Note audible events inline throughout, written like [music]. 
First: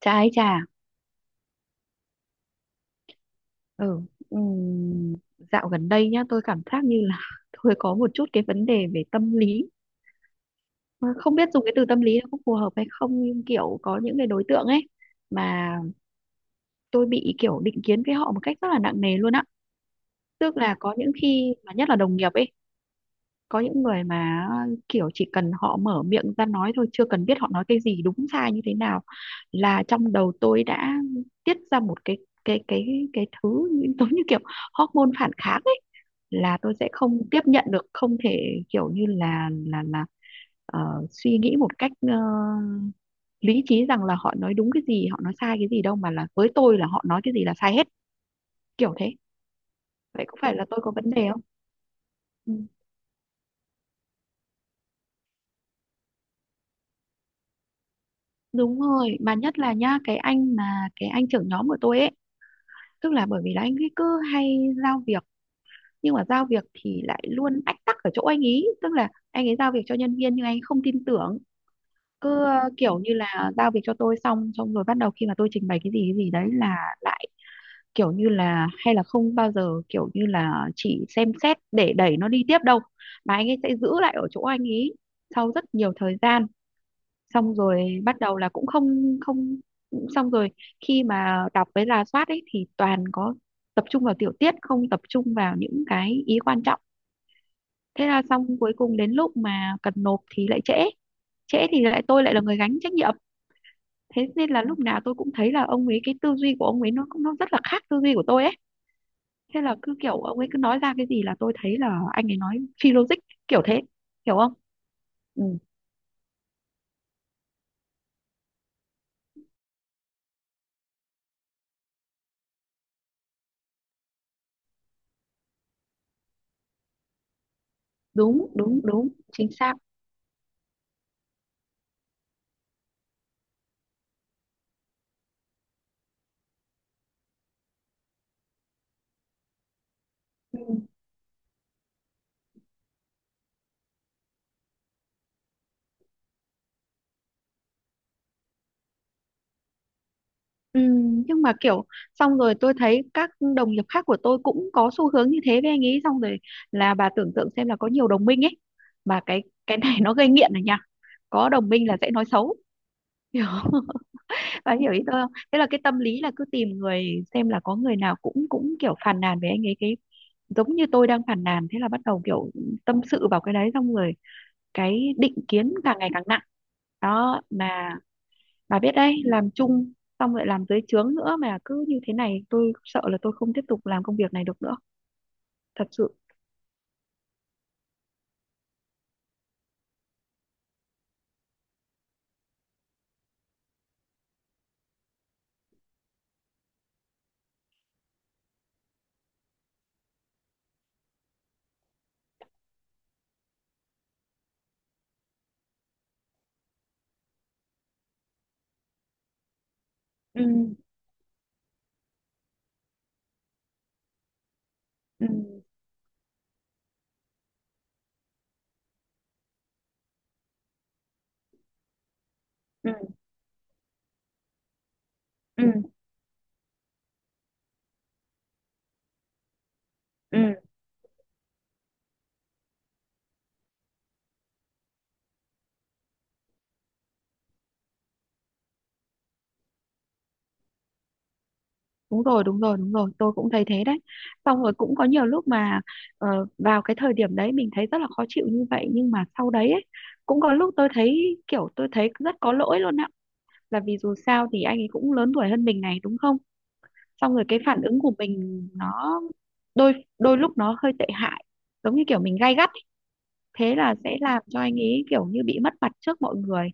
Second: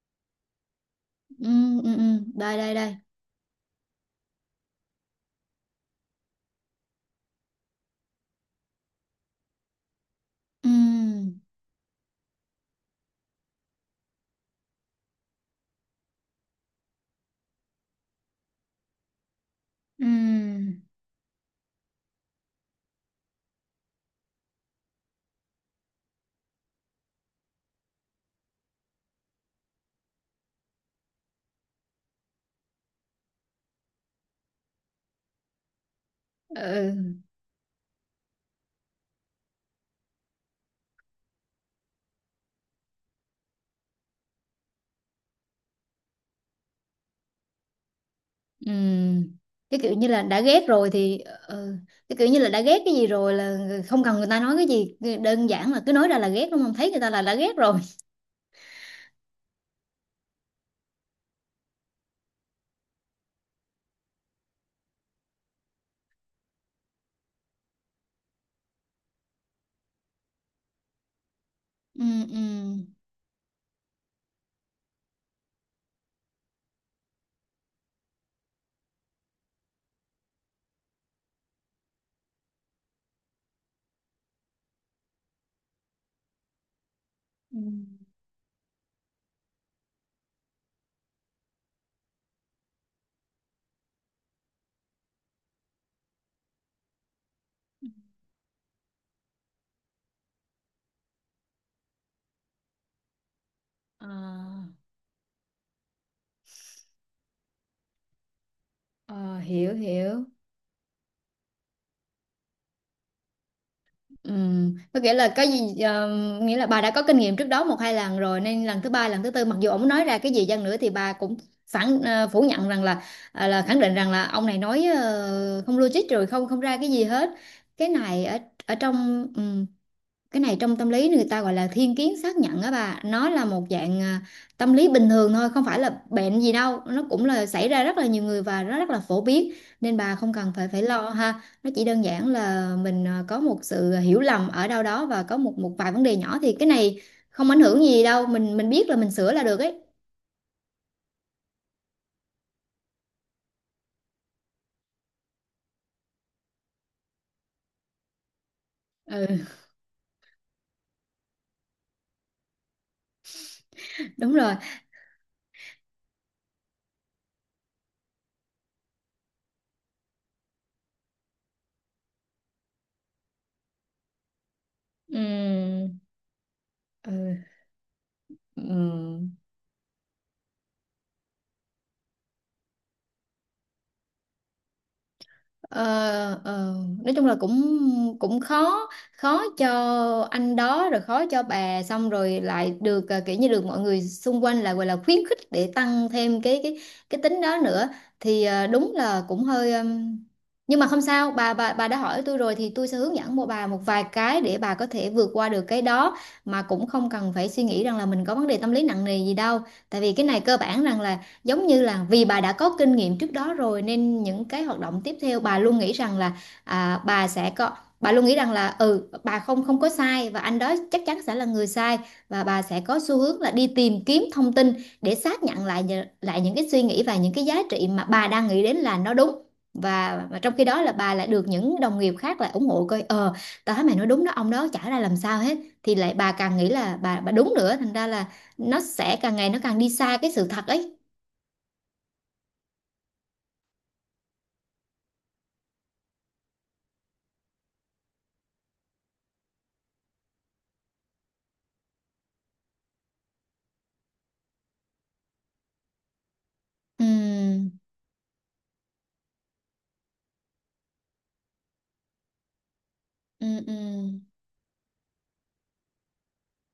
Trà ấy trà. Ừ, ừ, ừ. Đây đây đây. Ừ, ừm, dạo gần đây nhá, tôi cảm giác như là [laughs] tôi có một chút cái vấn đề về tâm lý. Mà không Ừ, biết dùng cái từ tâm lý nó có phù hợp hay không, nhưng kiểu có những cái đối tượng ấy mà tôi bị kiểu định kiến với họ một cách rất là nặng nề luôn á. ừ, Tức là có những khi mà nhất là đồng nghiệp ấy, có những người mà kiểu chỉ cần họ mở miệng ra nói thôi, chưa cần biết họ nói cái gì đúng sai như thế nào, là trong đầu tôi đã tiết ra một cái [laughs] giống như kiểu hormone phản kháng ấy, là tôi sẽ ừ, không tiếp nhận được, không thể kiểu như là ờ, suy nghĩ một cách lý trí rằng là họ nói đúng cái gì họ nói sai cái gì đâu, mà là với tôi là họ nói cái gì là sai hết, ừ. kiểu thế. Cái kiểu như là Vậy có đã phải là ghét tôi rồi có vấn đề thì... không? Ừ. Cái kiểu như là Ừ. đã ghét cái gì rồi là không cần người ta nói cái gì, đơn giản là cứ nói ra là ghét, đúng không? Thấy người ta là đã ghét rồi. Đúng rồi, mà nhất là nhá, cái anh trưởng nhóm của tôi ấy, tức là bởi vì là anh ấy cứ hay giao việc, nhưng mà giao việc thì lại luôn ách tắc ở chỗ anh ý, tức là anh ấy giao việc cho nhân viên nhưng anh ấy không tin tưởng, Ừ, ừ, cứ kiểu như là giao việc cho tôi xong xong rồi bắt đầu, khi mà tôi trình bày cái gì đấy là lại kiểu như là, hay là không bao giờ kiểu như là chỉ xem xét để đẩy nó đi tiếp đâu, mà anh ấy sẽ giữ lại ở chỗ anh ý sau rất nhiều thời gian, xong ừ. rồi bắt đầu là cũng không không xong rồi khi mà đọc với rà soát ấy thì toàn có tập trung vào tiểu tiết, không tập trung vào những cái ý quan trọng, thế là xong, cuối cùng đến lúc mà cần nộp thì lại trễ, trễ thì lại tôi lại là người gánh trách nhiệm. Thế nên là à, lúc nào tôi cũng thấy là ông ấy, cái tư duy của ông ấy nó rất là khác tư duy của tôi ấy, thế Hiểu là cứ kiểu hiểu. ông ấy cứ nói ra cái gì là tôi thấy là anh ấy nói phi logic, kiểu thế. Hiểu không? Có nghĩa là Ừ, cái gì, nghĩa là bà đã có kinh nghiệm trước đó một hai lần rồi nên lần thứ ba, lần thứ tư, mặc dù ông nói ra cái gì chăng nữa thì bà cũng phủ nhận rằng là, à, là khẳng định rằng là ông này nói không logic rồi, không không ra cái gì hết. Cái này ở đúng ở đúng đúng, trong, chính xác. cái này trong tâm lý người ta gọi là thiên kiến xác nhận á bà, nó là một dạng, à, tâm lý bình thường thôi, không phải là bệnh gì đâu, nó cũng là xảy ra rất là nhiều người và nó rất là phổ biến. Nên bà không cần Ừ, phải phải lo ha, nó chỉ đơn giản là mình, à, có một sự hiểu lầm ở đâu đó, và có một một vài vấn đề nhỏ thì cái này không ảnh hưởng gì đâu, mình biết là mình sửa là được ấy. ừ, nhưng mà kiểu, xong rồi tôi thấy các đồng nghiệp khác của tôi cũng có xu hướng như thế với anh ấy, xong rồi là bà tưởng tượng xem là có nhiều đồng minh ấy, mà cái Ừ. cái này nó gây nghiện rồi nha, có đồng minh là sẽ nói xấu, hiểu không? [laughs] [laughs] Đúng rồi. Bà hiểu ý tôi không? Thế là cái tâm lý là cứ tìm người, xem là có người nào cũng cũng kiểu phàn nàn với anh ấy, cái giống như tôi đang phàn nàn, thế là bắt đầu kiểu tâm sự vào cái đấy, xong rồi cái định kiến càng Ừm, ngày càng nặng, ừ. đó mà. Bà biết đấy, Ừ. làm chung xong lại làm dưới trướng nữa mà cứ như thế này tôi sợ là tôi không tiếp tục làm công việc này được nữa, Ờ, thật sự. ờ, nói chung là cũng cũng khó khó cho anh đó rồi, khó cho bà, xong rồi lại được, à, kiểu như được mọi người xung quanh lại gọi là khuyến khích để tăng thêm cái tính đó nữa. Thì, à, đúng là cũng hơi, nhưng mà không sao, bà đã hỏi tôi rồi thì tôi sẽ hướng dẫn bà một vài cái để bà có thể vượt qua được cái đó. Mà cũng không cần phải suy nghĩ rằng là mình có vấn đề tâm lý nặng nề gì đâu, tại vì cái này Ừ, cơ bản rằng là giống như là vì bà đã có kinh nghiệm trước đó rồi nên những cái hoạt động tiếp ừ, theo bà luôn nghĩ rằng là, à, bà sẽ có bà luôn nghĩ rằng là bà không không có sai và anh đó chắc chắn sẽ là người sai, và bà sẽ ừ, có xu hướng là đi tìm kiếm thông tin để xác ừ, nhận lại, lại những cái suy nghĩ và những cái giá trị mà bà đang nghĩ đến là nó đúng. Và ừ, trong khi đó là bà lại được những đồng nghiệp khác lại ủng hộ, coi, tao thấy mày nói đúng đó, ông đó chả ra làm sao hết, thì lại bà càng nghĩ là bà đúng nữa, thành ra là nó sẽ càng ngày nó càng đi xa cái sự thật ấy. đúng rồi, đúng rồi, đúng rồi, tôi cũng thấy thế đấy. Xong rồi cũng có nhiều lúc mà ờ, vào cái thời điểm đấy mình thấy rất là khó chịu như vậy, nhưng mà sau đấy ấy, cũng có lúc tôi thấy rất có lỗi luôn ạ, là vì dù sao thì anh ấy cũng lớn tuổi hơn mình này, đúng không? Xong rồi cái Ừ, phản ứng của mình nó đôi đôi lúc nó hơi tệ hại, giống như kiểu mình gay gắt, ừ, ừ, thế là sẽ làm cho anh ấy kiểu như bị mất mặt trước mọi người,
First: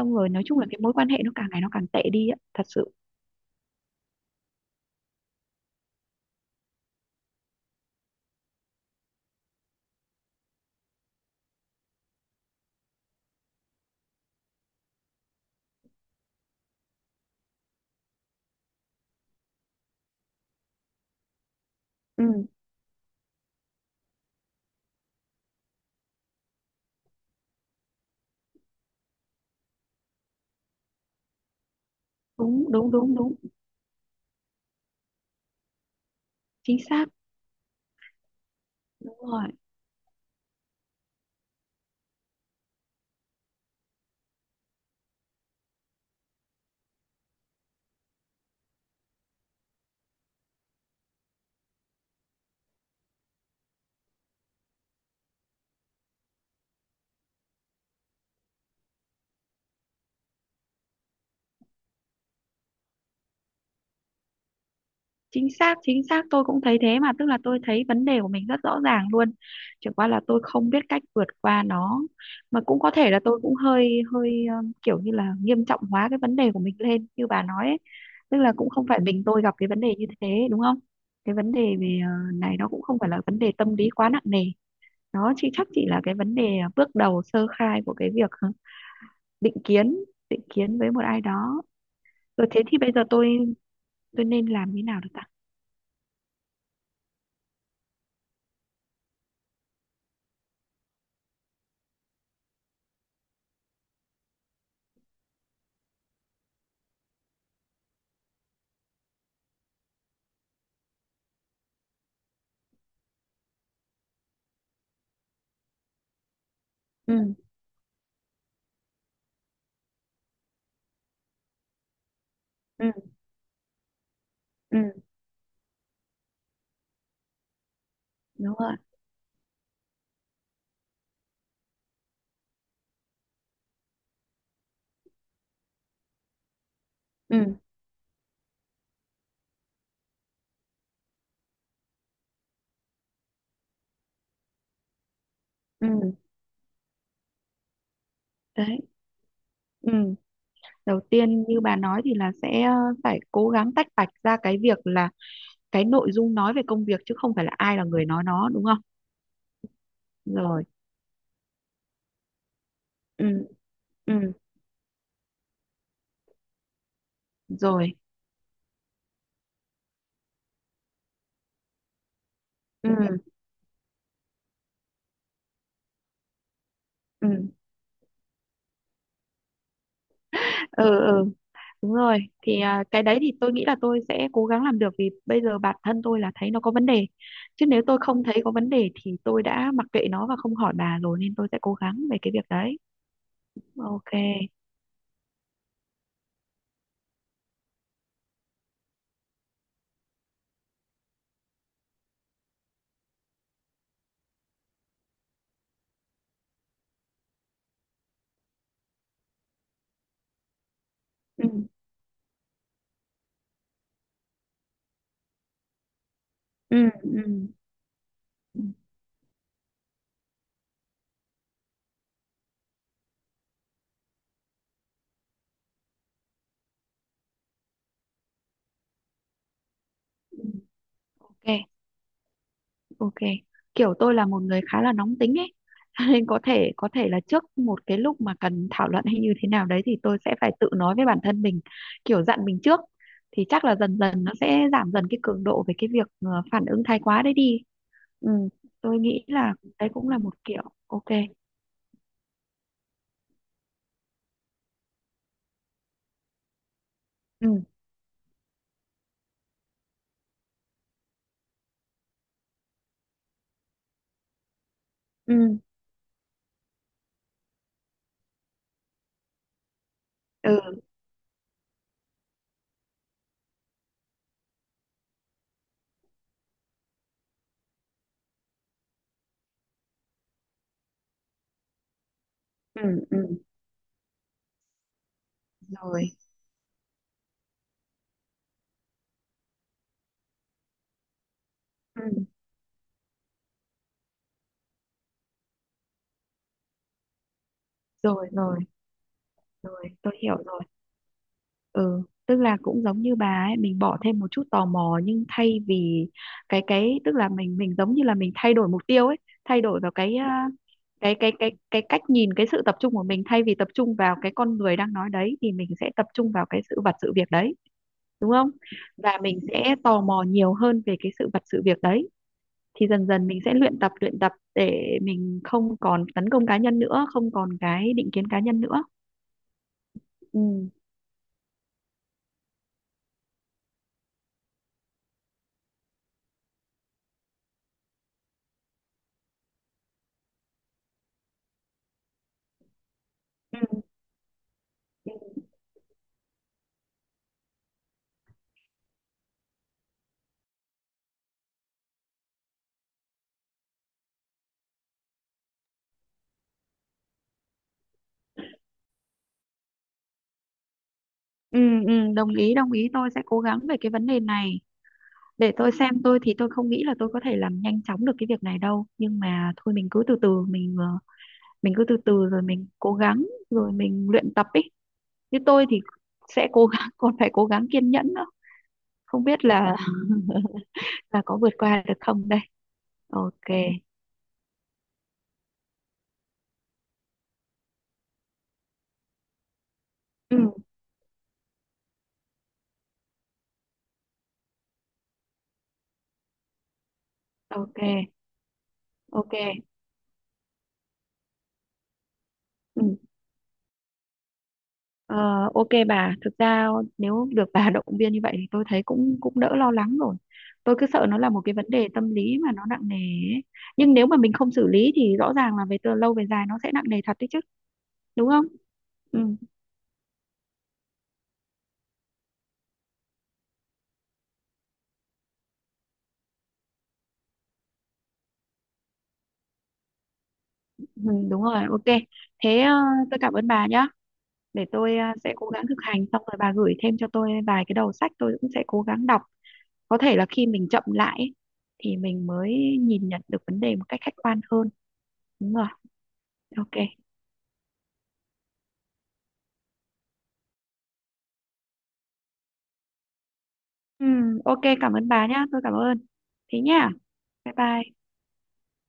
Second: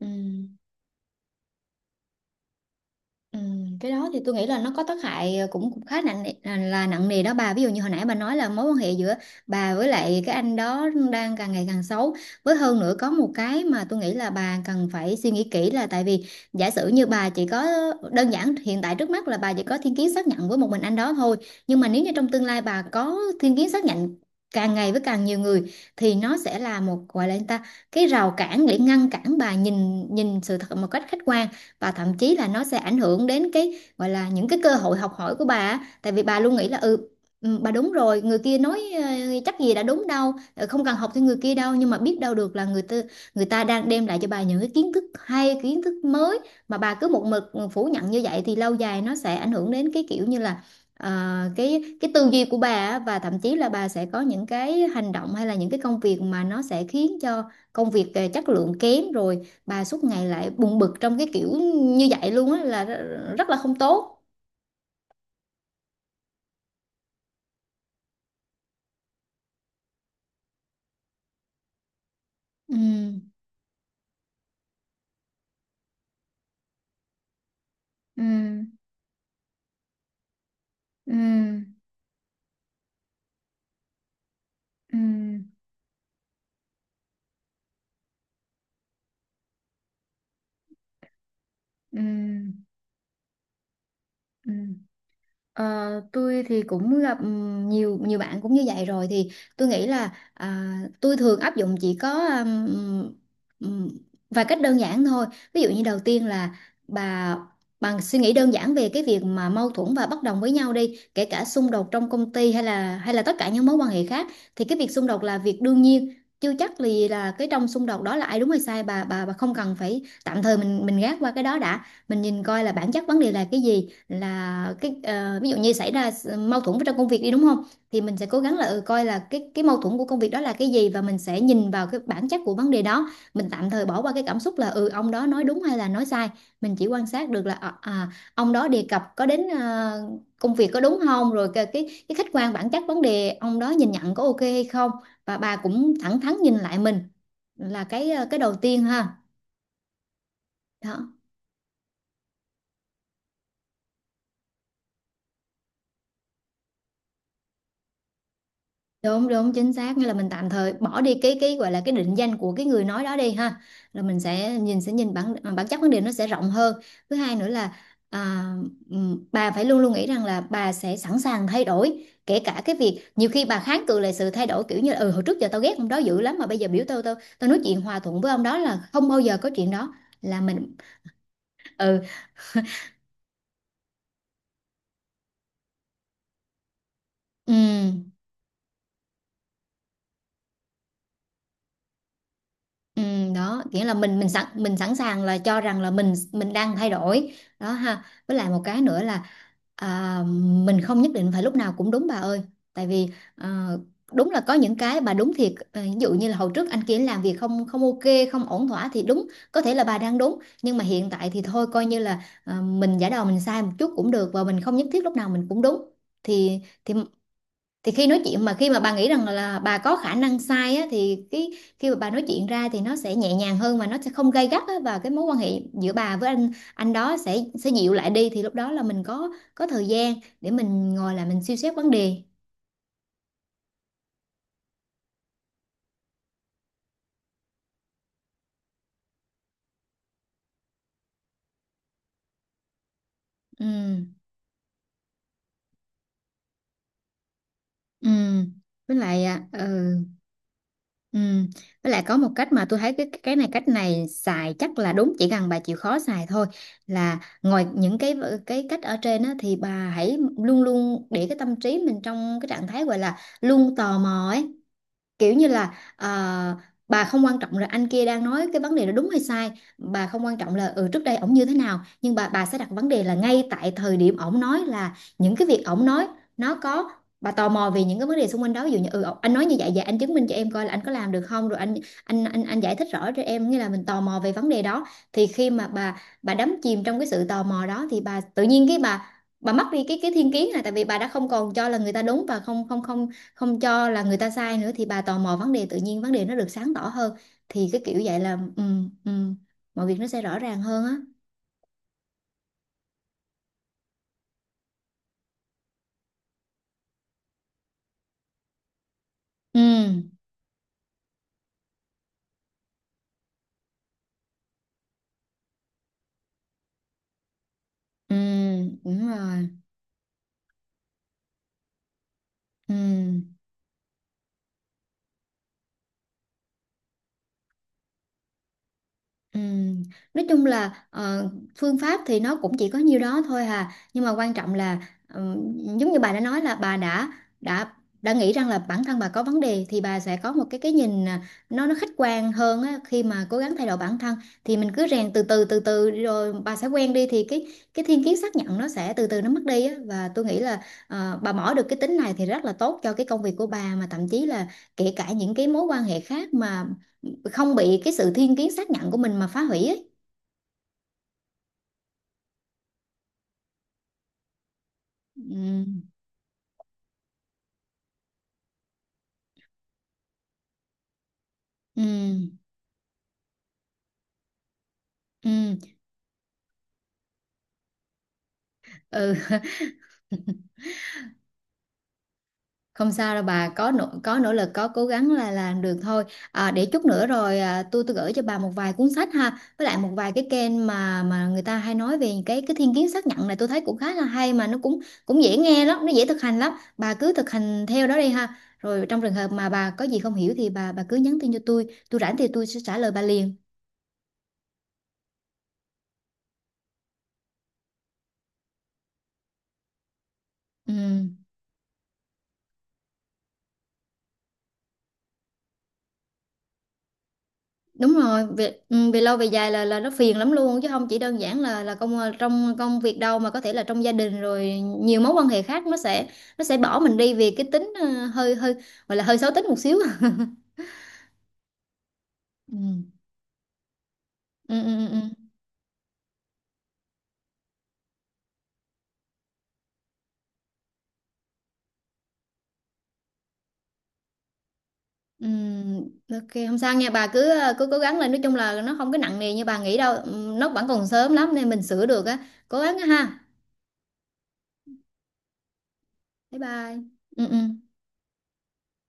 ừ. rồi nói chung là cái mối quan hệ nó càng ngày nó càng tệ đi á, thật sự. Ừ, cái đó thì tôi nghĩ là nó có tác hại, cũng cũng khá là nặng nề đó bà. Ví dụ như hồi nãy bà nói là mối quan hệ giữa bà với lại cái anh đó đang càng ngày càng xấu, với hơn nữa có một cái mà tôi nghĩ là bà cần phải suy nghĩ kỹ là tại vì giả sử như bà chỉ có, đơn giản hiện tại trước mắt là bà chỉ có thiên kiến xác nhận với một mình anh đó thôi, nhưng mà nếu như trong Ừ, tương lai bà có thiên kiến xác nhận càng ngày với càng nhiều người thì nó sẽ là một, gọi là, người ta, cái rào cản để ngăn cản bà nhìn nhìn sự thật một cách khách quan. Và thậm chí là nó đúng sẽ đúng ảnh đúng hưởng đúng, đến cái gọi là những cái cơ hội học hỏi của bà á. Tại vì bà luôn nghĩ chính là, xác. Bà đúng rồi, người kia nói, Đúng rồi, chắc gì đã đúng đâu, không cần học theo người kia đâu, nhưng mà biết đâu được là người ta đang đem lại cho bà những cái kiến thức hay, kiến thức mới, mà bà cứ một mực phủ nhận như vậy thì lâu dài nó sẽ ảnh hưởng đến cái kiểu như là, ờ, cái tư duy của bà á, và thậm chí là bà sẽ có những cái hành động hay là những cái công việc mà nó sẽ khiến cho công việc chất lượng kém rồi, bà suốt ngày lại buồn bực trong cái kiểu như vậy luôn á, là rất là không tốt. chính xác, chính xác, tôi cũng thấy thế mà, tức là tôi thấy vấn đề của mình rất rõ ràng luôn, chỉ qua là tôi không biết cách vượt qua nó, mà cũng có thể là Ừ, tôi cũng hơi hơi kiểu như là nghiêm trọng hóa cái vấn đề của mình lên như bà nói ấy. ừ, Tức là cũng không phải mình tôi gặp cái vấn đề như thế, đúng không? Cái vấn ừ, đề về này nó cũng không phải là vấn đề tâm lý quá nặng nề, ừ, đó chị, chắc chỉ là cái vấn đề bước đầu sơ khai của cái việc định kiến, định kiến với một ai đó. ừ, Rồi thế thì bây giờ tôi nên ừ. làm như nào được ta? Ờ, tôi thì cũng gặp, nhiều nhiều bạn cũng như vậy rồi thì tôi nghĩ là, à, tôi thường áp dụng chỉ có, ừm, vài cách đơn giản thôi. Ví dụ như đầu tiên là bà bằng suy nghĩ đơn giản về cái việc mà mâu thuẫn và bất đồng với nhau đi, kể cả xung đột trong công ty, hay là tất cả những mối quan hệ khác, thì cái việc xung đột là việc đương nhiên. Chưa chắc là Ừ, cái trong xung đột đó là ai đúng hay sai, bà không cần phải, tạm thời mình gác qua cái đó đã, mình nhìn coi là ừ, bản chất vấn đề là cái gì. Là ừ, cái, ví dụ như xảy ra mâu thuẫn trong công việc đi, đúng không? Thì mình sẽ cố đúng gắng là, rồi, coi là cái mâu thuẫn của công việc đó là cái gì, và mình sẽ nhìn vào cái bản chất của vấn đề đó, mình tạm thời bỏ qua cái cảm xúc là, ông đó nói đúng hay là nói sai. Mình chỉ quan sát được ừ, là, à, ông đó đề cập có đến, công việc, có đúng không, rồi cái khách quan bản chất vấn đề ông đó nhìn nhận có ok hay không. Và bà cũng ừ, thẳng thắn nhìn lại mình, là cái, cái đầu đấy, tiên ha. ừ. Đầu Đó, tiên như bà nói thì là sẽ phải cố gắng tách bạch ra cái việc là cái nội dung nói về công việc chứ không phải là ai là người nói, nó đúng không? đúng đúng, chính xác, nghĩa là mình tạm Rồi, thời bỏ đi cái gọi là cái định danh của cái người nói đó ừ, đi ha, là mình ừ, sẽ nhìn bản chất vấn đề, nó sẽ rộng hơn. Thứ hai nữa là, rồi, à, bà phải luôn luôn nghĩ rằng là bà sẽ sẵn sàng thay đổi, kể cả cái ừ, việc nhiều khi bà kháng cự lại sự thay đổi, kiểu như là, hồi trước giờ tao ghét ông đó dữ lắm mà bây giờ biểu tao tao ừ, tao nói chuyện hòa thuận với ông đó là không bao giờ có chuyện đó. Là mình. ừ. Đúng rồi, thì cái đấy thì tôi nghĩ là tôi sẽ cố gắng làm được, vì bây giờ bản thân tôi là thấy nó có vấn đề. Ừ. Chứ nếu tôi không thấy có vấn đề thì tôi đã mặc kệ nó và không hỏi bà rồi, nên tôi sẽ cố gắng về cái việc đấy. Ừ, đó nghĩa là Ok. mình sẵn sàng là cho rằng là mình đang thay đổi đó ha, với lại một cái nữa là, à, mình không nhất định phải lúc nào cũng đúng bà ơi, tại vì, à, đúng là có những cái bà đúng thiệt, à, ví dụ như là hồi trước anh kia làm việc không không ok, không ổn thỏa, thì đúng có thể là bà đang đúng, nhưng mà hiện tại thì Ừ, thôi coi như là, à, mình giả đò mình sai một chút cũng được, và mình không nhất thiết lúc nào mình cũng đúng. thì ừ, thì ừ, thì khi nói chuyện, mà khi mà bà nghĩ rằng là bà có khả năng sai á, thì cái, khi mà bà nói chuyện ra thì nó sẽ nhẹ nhàng hơn, mà nó sẽ không gay gắt á, và cái mối quan hệ giữa bà với anh đó sẽ dịu lại đi, thì lúc đó là mình có thời gian ừ. để mình ngồi lại mình Ok, suy xét vấn đề. ok. Kiểu tôi là một người khá là nóng tính ấy. [laughs] Nên có thể là trước một cái lúc mà cần thảo luận hay như thế nào đấy thì tôi sẽ phải tự nói với bản thân mình, kiểu dặn mình trước, thì chắc là dần Ừ. dần nó sẽ giảm dần cái cường độ về cái việc phản ứng thái quá đấy đi. ừ Ừ, với tôi nghĩ lại, à, là đấy cũng là một kiểu ok. ừ với lại có một cách mà tôi thấy cái này, cách này xài chắc là đúng, chỉ cần bà chịu khó xài thôi. Là Ừ, ngoài những cái cách ở trên á, thì bà hãy luôn luôn để cái tâm trí mình trong cái trạng thái gọi là luôn tò mò ấy, kiểu như ừ, là, à, bà không quan trọng là anh kia đang nói cái vấn đề đó đúng hay sai, bà không quan ừ, trọng là, trước đây ổng như thế nào, nhưng bà sẽ đặt vấn đề là ngay tại thời điểm ổng nói là những cái việc ổng nói, nó có bà tò mò về những cái vấn đề xung quanh đó, ví dụ như, anh nói như vậy, vậy anh chứng minh cho em coi là anh có làm được không, rồi anh, anh giải thích ừ, rõ ừ, cho em, nghĩa là mình tò mò về vấn đề đó. Thì khi mà bà rồi, bà đắm chìm trong cái sự tò mò đó, thì bà tự nhiên cái bà mất đi cái thiên kiến, là tại vì bà đã không còn cho là người ta ừ, đúng và không không không không cho là người ta sai nữa, thì bà tò mò vấn đề tự nhiên, vấn đề nó được sáng tỏ hơn. Thì cái kiểu vậy rồi, là, rồi, ừ, mọi rồi, việc nó tôi sẽ hiểu rõ rồi, ràng hơn á. ừ. Tức là cũng giống như bà ấy, mình bỏ thêm một chút tò mò, nhưng thay vì cái tức là mình giống như là mình thay đổi mục tiêu ấy, Ừ, thay đổi vào cái cái cách nhìn, cái sự tập trung của mình, thay vì tập trung vào cái con người đang nói đấy thì mình sẽ tập trung vào cái sự vật sự việc đấy, ừ, đúng không? đúng Và mình rồi. sẽ tò mò nhiều hơn về cái sự vật sự việc đấy, thì dần Ừ. dần mình sẽ luyện tập để mình không còn tấn công cá nhân nữa, không còn cái định kiến cá nhân nữa. Ừm, Nói chung Ừ. là, phương pháp thì nó cũng chỉ có nhiêu đó thôi hà, nhưng mà quan trọng là, ừm, giống như bà đã nói là bà đã đã nghĩ rằng là bản thân bà có vấn đề, thì bà sẽ có một cái nhìn, à, nó khách quan hơn á, khi mà cố gắng Ừ. thay đổi bản thân, thì mình cứ rèn từ từ từ từ, rồi bà sẽ quen đi, thì cái thiên kiến xác nhận nó sẽ từ từ nó mất đi á. Và tôi nghĩ là, bà bỏ được cái tính này thì rất là tốt cho cái công việc của bà, mà thậm chí là kể cả những cái mối quan hệ khác mà không bị cái sự thiên kiến xác nhận của mình mà phá hủy ấy. Ừ, ừ, đồng ý đồng ý, tôi sẽ cố gắng về cái vấn đề này. Để Ừ, tôi xem, tôi thì tôi không nghĩ là tôi có thể làm nhanh chóng được cái việc này đâu, nhưng mà thôi mình cứ từ từ ừ, rồi mình cố gắng, rồi mình luyện tập ý. Như ừ, tôi thì sẽ cố gắng [laughs] còn phải cố gắng kiên nhẫn nữa, ừ. không biết là [laughs] là có vượt qua được không đây. Không sao đâu, bà Ok, có nỗ lực, có cố gắng là làm được thôi. À, để chút nữa rồi, à, tôi gửi cho bà một vài cuốn sách ha, với lại một vài cái ừ, kênh mà người ta hay nói về cái thiên kiến xác nhận này, tôi thấy cũng khá là hay, mà nó cũng cũng dễ nghe lắm, nó dễ thực hành lắm. Bà cứ thực hành theo đó đi ok, ha. Rồi trong trường hợp ok, mà bà có gì không hiểu thì bà cứ nhắn tin cho tôi rảnh thì tôi sẽ trả ừ. lời bà liền. Ờ, ok bà, thực ra nếu được bà [laughs] động viên như vậy thì tôi thấy cũng cũng đỡ lo lắng rồi. Ừ. Tôi cứ sợ nó là một cái vấn đề tâm lý mà nó nặng nề ấy. Nhưng nếu mà mình không xử lý thì rõ ràng là về từ lâu về dài nó sẽ nặng nề thật đấy chứ, Đúng rồi, đúng không? về, về lâu Ừ, về dài là nó phiền lắm luôn, chứ không chỉ đơn giản là trong công việc đâu, mà có thể là trong gia đình rồi, nhiều mối quan hệ khác nó sẽ bỏ mình đi vì cái tính, hơi hơi gọi là hơi xấu tính một xíu. [laughs] ừ, đúng rồi, ok. Thế Ừ. tôi cảm ơn bà nhá. Ừ, Để ừ, ừ. tôi Ừ. Sẽ cố gắng thực hành, xong rồi bà gửi thêm cho tôi vài cái đầu sách tôi cũng sẽ cố gắng đọc. Có thể là khi mình chậm lại ấy, thì mình mới nhìn nhận được vấn đề một cách khách quan hơn. Ừ, Đúng rồi, ok, không sao ok. nha, bà cứ cố gắng lên, nói chung là nó không có nặng nề như bà nghĩ đâu. Ừ, nó vẫn còn sớm lắm nên mình sửa được á. Cố gắng á ha. Ừ, ok cảm ơn bà nhá, tôi cảm ơn. Bye Thế bye. nhá, Ừ, bye ừ. bye.